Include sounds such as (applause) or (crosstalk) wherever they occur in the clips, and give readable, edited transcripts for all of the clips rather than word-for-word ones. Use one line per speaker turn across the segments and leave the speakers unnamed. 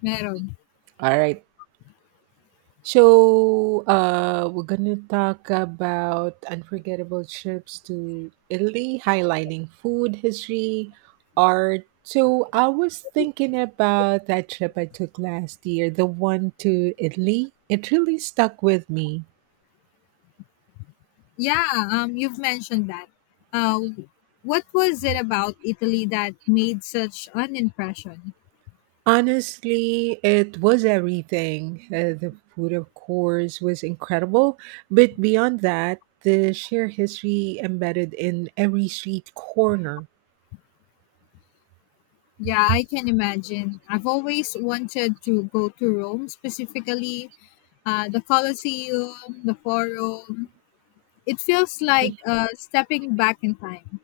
Meron.
All right. So we're gonna talk about unforgettable trips to Italy, highlighting food, history, art. So I was thinking about that trip I took last year, the one to Italy. It really stuck with me.
Yeah, you've mentioned that. Uh, what was it about Italy that made such an impression?
Honestly, it was everything. The food, of course, was incredible, but beyond that, the sheer history embedded in every street corner.
Yeah, I can imagine. I've always wanted to go to Rome, specifically the Colosseum, the Forum. It feels like stepping back in time.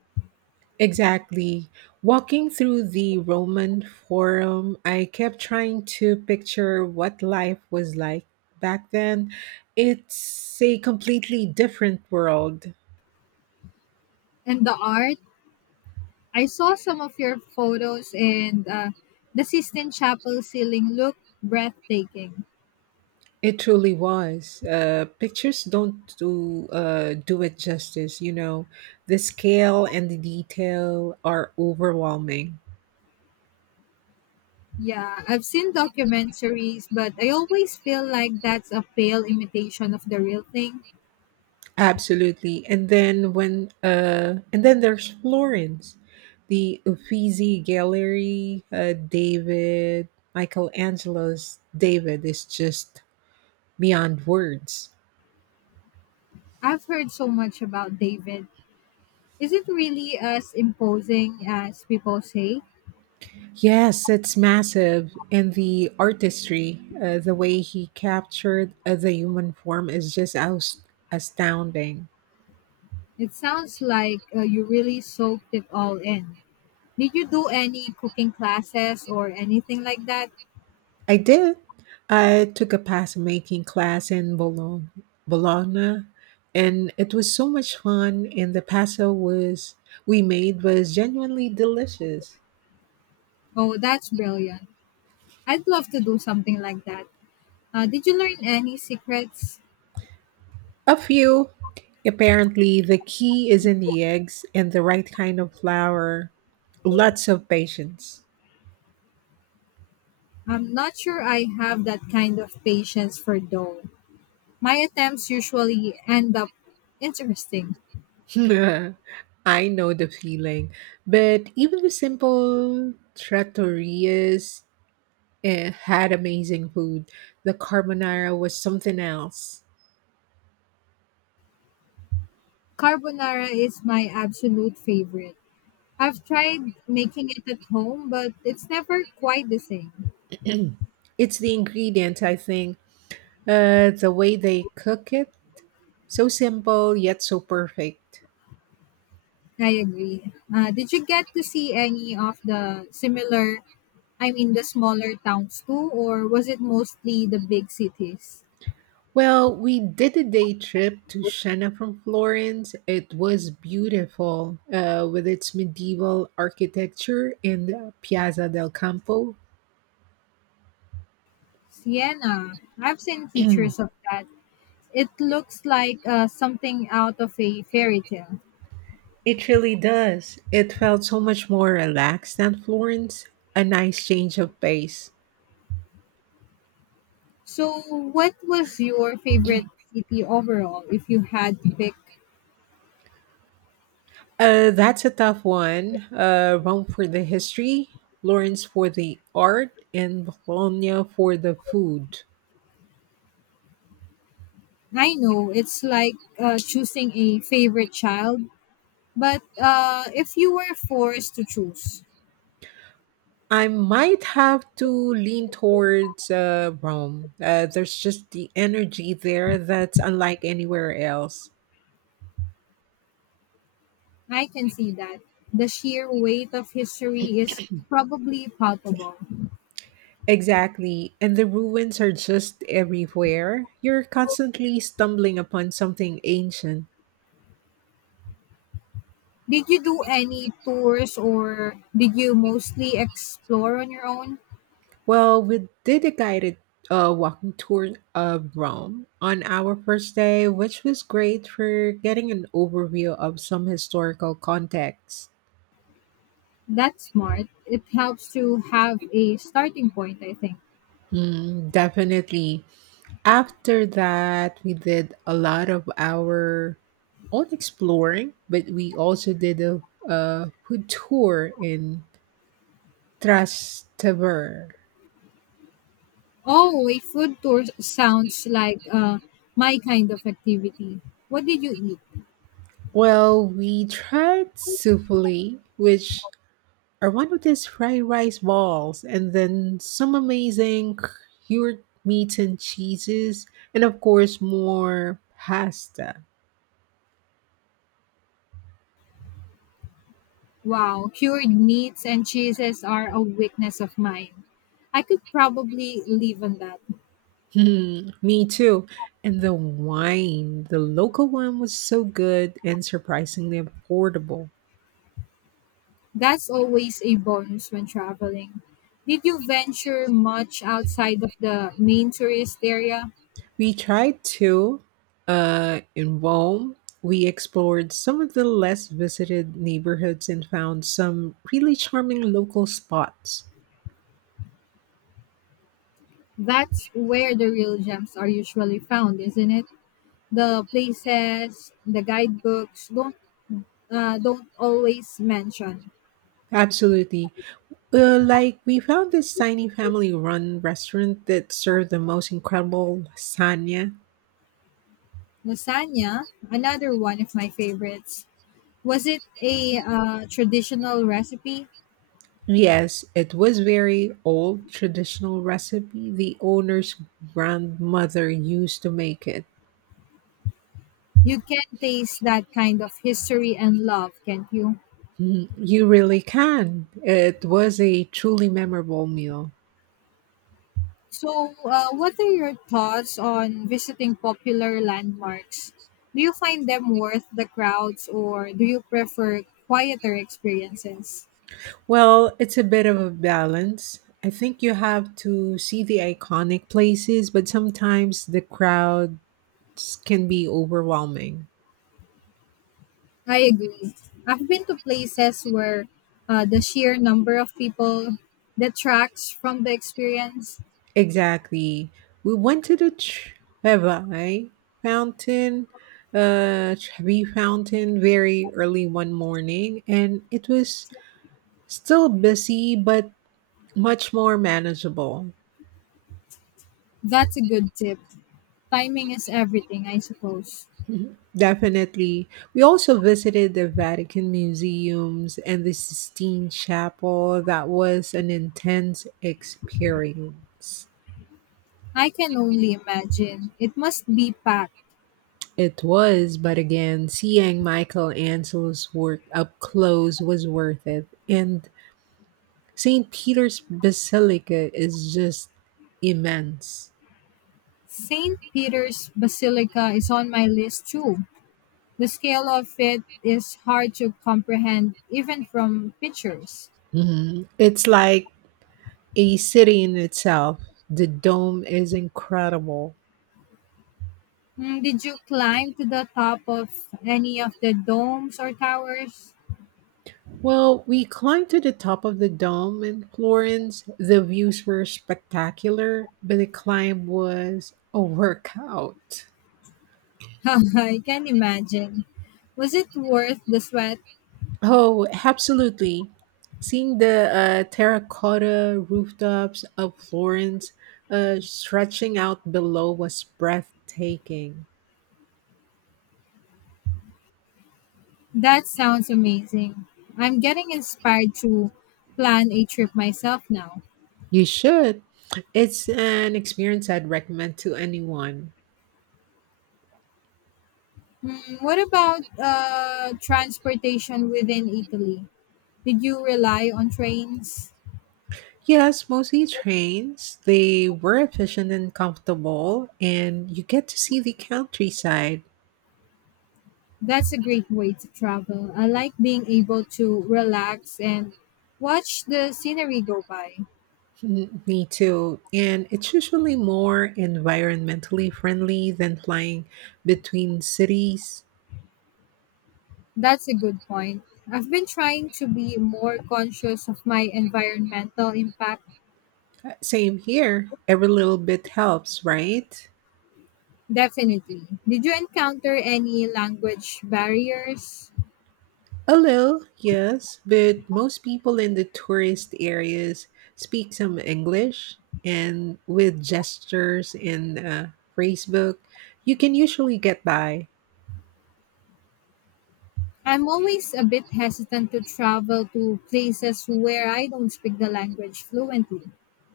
Exactly. Walking through the Roman Forum, I kept trying to picture what life was like back then. It's a completely different world.
And the art, I saw some of your photos, and the Sistine Chapel ceiling looked breathtaking.
It truly was. Pictures don't do it justice. You know, the scale and the detail are overwhelming.
Yeah, I've seen documentaries, but I always feel like that's a pale imitation of the real thing.
Absolutely. And then there's Florence, the Uffizi Gallery, David Michelangelo's David is just beyond words.
I've heard so much about David. Is it really as imposing as people say?
Yes, it's massive, and the artistry, the way he captured the human form is just astounding.
It sounds like you really soaked it all in. Did you do any cooking classes or anything like that?
I did. I took a pasta making class in Bologna, and it was so much fun. And the pasta was we made was genuinely delicious.
Oh, that's brilliant. I'd love to do something like that. Did you learn any secrets?
A few. Apparently, the key is in the eggs and the right kind of flour. Lots of patience.
I'm not sure I have that kind of patience for dough. My attempts usually end up interesting.
(laughs) I know the feeling. But even the simple trattorias had amazing food. The carbonara was something else.
Carbonara is my absolute favorite. I've tried making it at home, but it's never quite the same.
It's the ingredient, I think. The way they cook it, so simple yet so perfect.
I agree. Did you get to see any of the similar, I mean, the smaller towns too, or was it mostly the big cities?
Well, we did a day trip to Siena from Florence. It was beautiful, with its medieval architecture and Piazza del Campo.
Siena. I've seen
(clears throat)
pictures of that. It looks like something out of a fairy tale.
It really does. It felt so much more relaxed than Florence. A nice change of pace.
So, what was your favorite city overall if you had to pick?
That's a tough one. Rome for the history, Florence for the art, and Bologna for the food.
I know it's like choosing a favorite child, but if you were forced to choose,
I might have to lean towards Rome. There's just the energy there that's unlike anywhere else.
I can see that. The sheer weight of history is probably palpable.
Exactly. And the ruins are just everywhere. You're constantly stumbling upon something ancient.
Did you do any tours or did you mostly explore on your own?
Well, we did a guided walking tour of Rome on our first day, which was great for getting an overview of some historical context.
That's smart. It helps to have a starting point, I think.
Mm, definitely. After that, we did a lot of our own exploring, but we also did a food tour in Trastevere.
Oh, a food tour sounds like my kind of activity. What did you eat?
Well, we tried souffle, which I wanted these fried rice balls, and then some amazing cured meats and cheeses and of course more pasta. (laughs)
Wow, cured meats and cheeses are a weakness of mine. I could probably live on that.
Hmm, me too. And the wine, the local one was so good and surprisingly affordable.
That's always a bonus when traveling. Did you venture much outside of the main tourist area?
We tried to In Rome, we explored some of the less visited neighborhoods and found some really charming local spots.
That's where the real gems are usually found, isn't it? The places, the guidebooks don't always mention.
Absolutely. Like we found this tiny family-run restaurant that served the most incredible lasagna.
Lasagna, another one of my favorites. Was it a traditional recipe?
Yes, it was very old traditional recipe the owner's grandmother used to make it.
You can taste that kind of history and love, can't you?
Mm, you really can. It was a truly memorable meal.
So, what are your thoughts on visiting popular landmarks? Do you find them worth the crowds or do you prefer quieter experiences?
Well, it's a bit of a balance. I think you have to see the iconic places, but sometimes the crowds can be overwhelming.
I agree. I've been to places where the sheer number of people detracts from the experience.
Exactly. We went to the Fountain, Trevi Fountain very early one morning, and it was still busy but much more manageable.
That's a good tip. Timing is everything, I suppose.
Mhm. Definitely. We also visited the Vatican Museums and the Sistine Chapel. That was an intense experience.
I can only imagine. It must be packed.
It was, but again, seeing Michelangelo's work up close was worth it. And St. Peter's Basilica is just immense.
St. Peter's Basilica is on my list too. The scale of it is hard to comprehend even from pictures.
Mhm. It's like a city in itself. The dome is incredible.
Mm, did you climb to the top of any of the domes or towers?
Well, we climbed to the top of the dome in Florence. The views were spectacular, but the climb was a workout.
(laughs) I can imagine. Was it worth the sweat?
Oh, absolutely. Seeing the terracotta rooftops of Florence stretching out below was breathtaking.
That sounds amazing. I'm getting inspired to plan a trip myself now.
You should. It's an experience I'd recommend to anyone.
Hmm, what about transportation within Italy? Did you rely on trains?
Yes, mostly trains. They were efficient and comfortable, and you get to see the countryside.
That's a great way to travel. I like being able to relax and watch the scenery go by.
Mm, me too. And it's usually more environmentally friendly than flying between cities.
That's a good point. I've been trying to be more conscious of my environmental impact.
Same here. Every little bit helps, right?
Definitely. Did you encounter any language barriers?
A little, yes, but most people in the tourist areas speak some English, and with gestures and Facebook, you can usually get by.
I'm always a bit hesitant to travel to places where I don't speak the language fluently.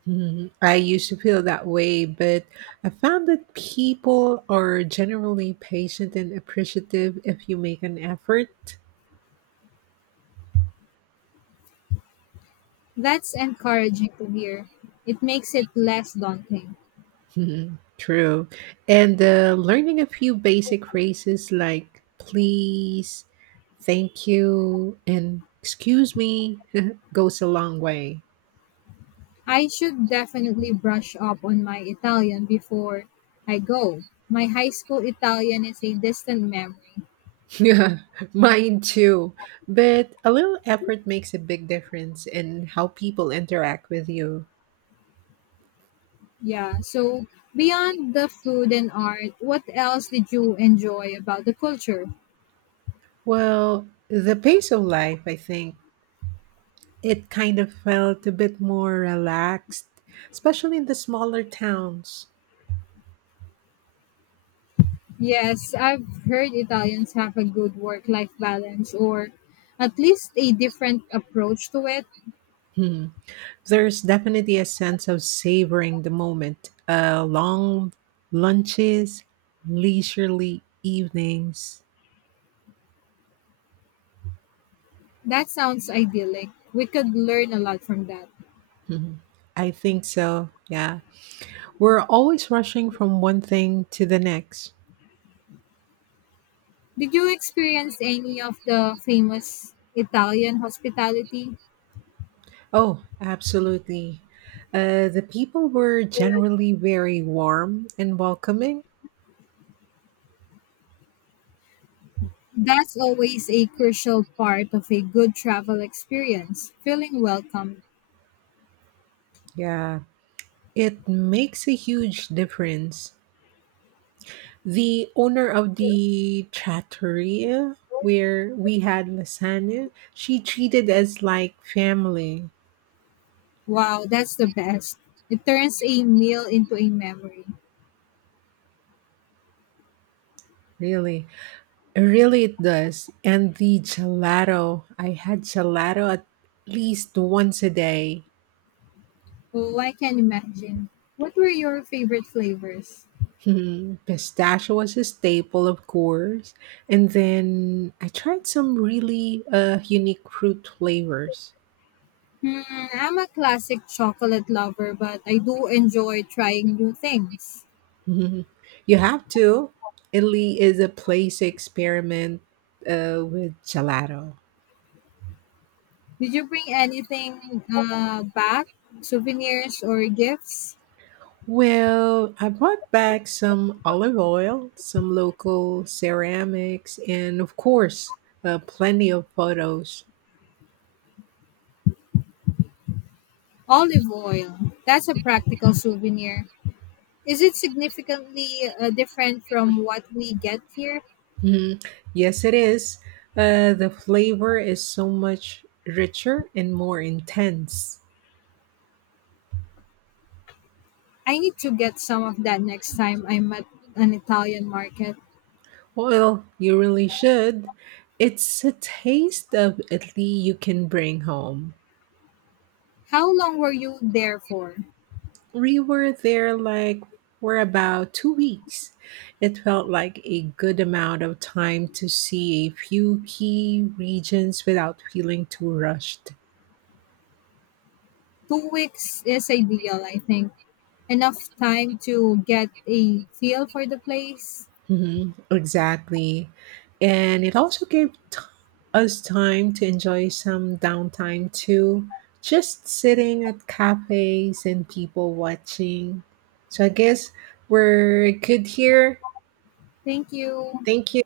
Mhm. I used to feel that way, but I found that people are generally patient and appreciative if you make an effort.
That's encouraging to hear. It makes it less daunting.
Mhm, true. And learning a few basic phrases like please, thank you, and excuse me (laughs) goes a long way.
I should definitely brush up on my Italian before I go. My high school Italian is a distant memory.
(laughs) Yeah, mine too. But a little effort makes a big difference in how people interact with you.
Yeah, so beyond the food and art, what else did you enjoy about the culture?
Well, the pace of life, I think, it kind of felt a bit more relaxed, especially in the smaller towns.
Yes, I've heard Italians have a good work life balance or at least a different approach to it.
Hmm. There's definitely a sense of savoring the moment. Long lunches, leisurely evenings.
That sounds idyllic. We could learn a lot from that.
Mhm. I think so. Yeah. We're always rushing from one thing to the next.
Did you experience any of the famous Italian hospitality?
Oh, absolutely. The people were generally very warm and welcoming.
That's always a crucial part of a good travel experience. Feeling welcome.
Yeah. It makes a huge difference. The owner of the trattoria where we had lasagna, she treated us like family.
Wow, that's the best. It turns a meal into a memory.
Really, really, it really does. And the gelato, I had gelato at least once a day. (laughs)
Oh, I can imagine. What were your favorite flavors?
Hmm, pistachio was a staple, of course. And then I tried some really unique fruit flavors.
Hmm, I'm a classic chocolate lover, but I do enjoy trying new things.
(laughs) Mhm. You have to. Italy is a place to experiment with gelato.
Did you bring anything back? Souvenirs or gifts?
Well, I brought back some olive oil, some local ceramics, and of course, plenty of photos.
Olive oil. That's a practical souvenir. Is it significantly different from what we get here?
Mhm. Yes, it is. The flavor is so much richer and more intense.
I need to get some of that next time I'm at an Italian market.
Well, you really should. It's a taste of Italy you can bring home.
How long were you there for?
We were there for about two weeks. It felt like a good amount of time to see a few key regions without feeling too rushed.
2 weeks is ideal, I think. Enough time to get a feel for the place.
Mhm, exactly. And it also gave us time to enjoy some downtime too, just sitting at cafes and people watching. So I guess we're good here.
Thank you.
Thank you.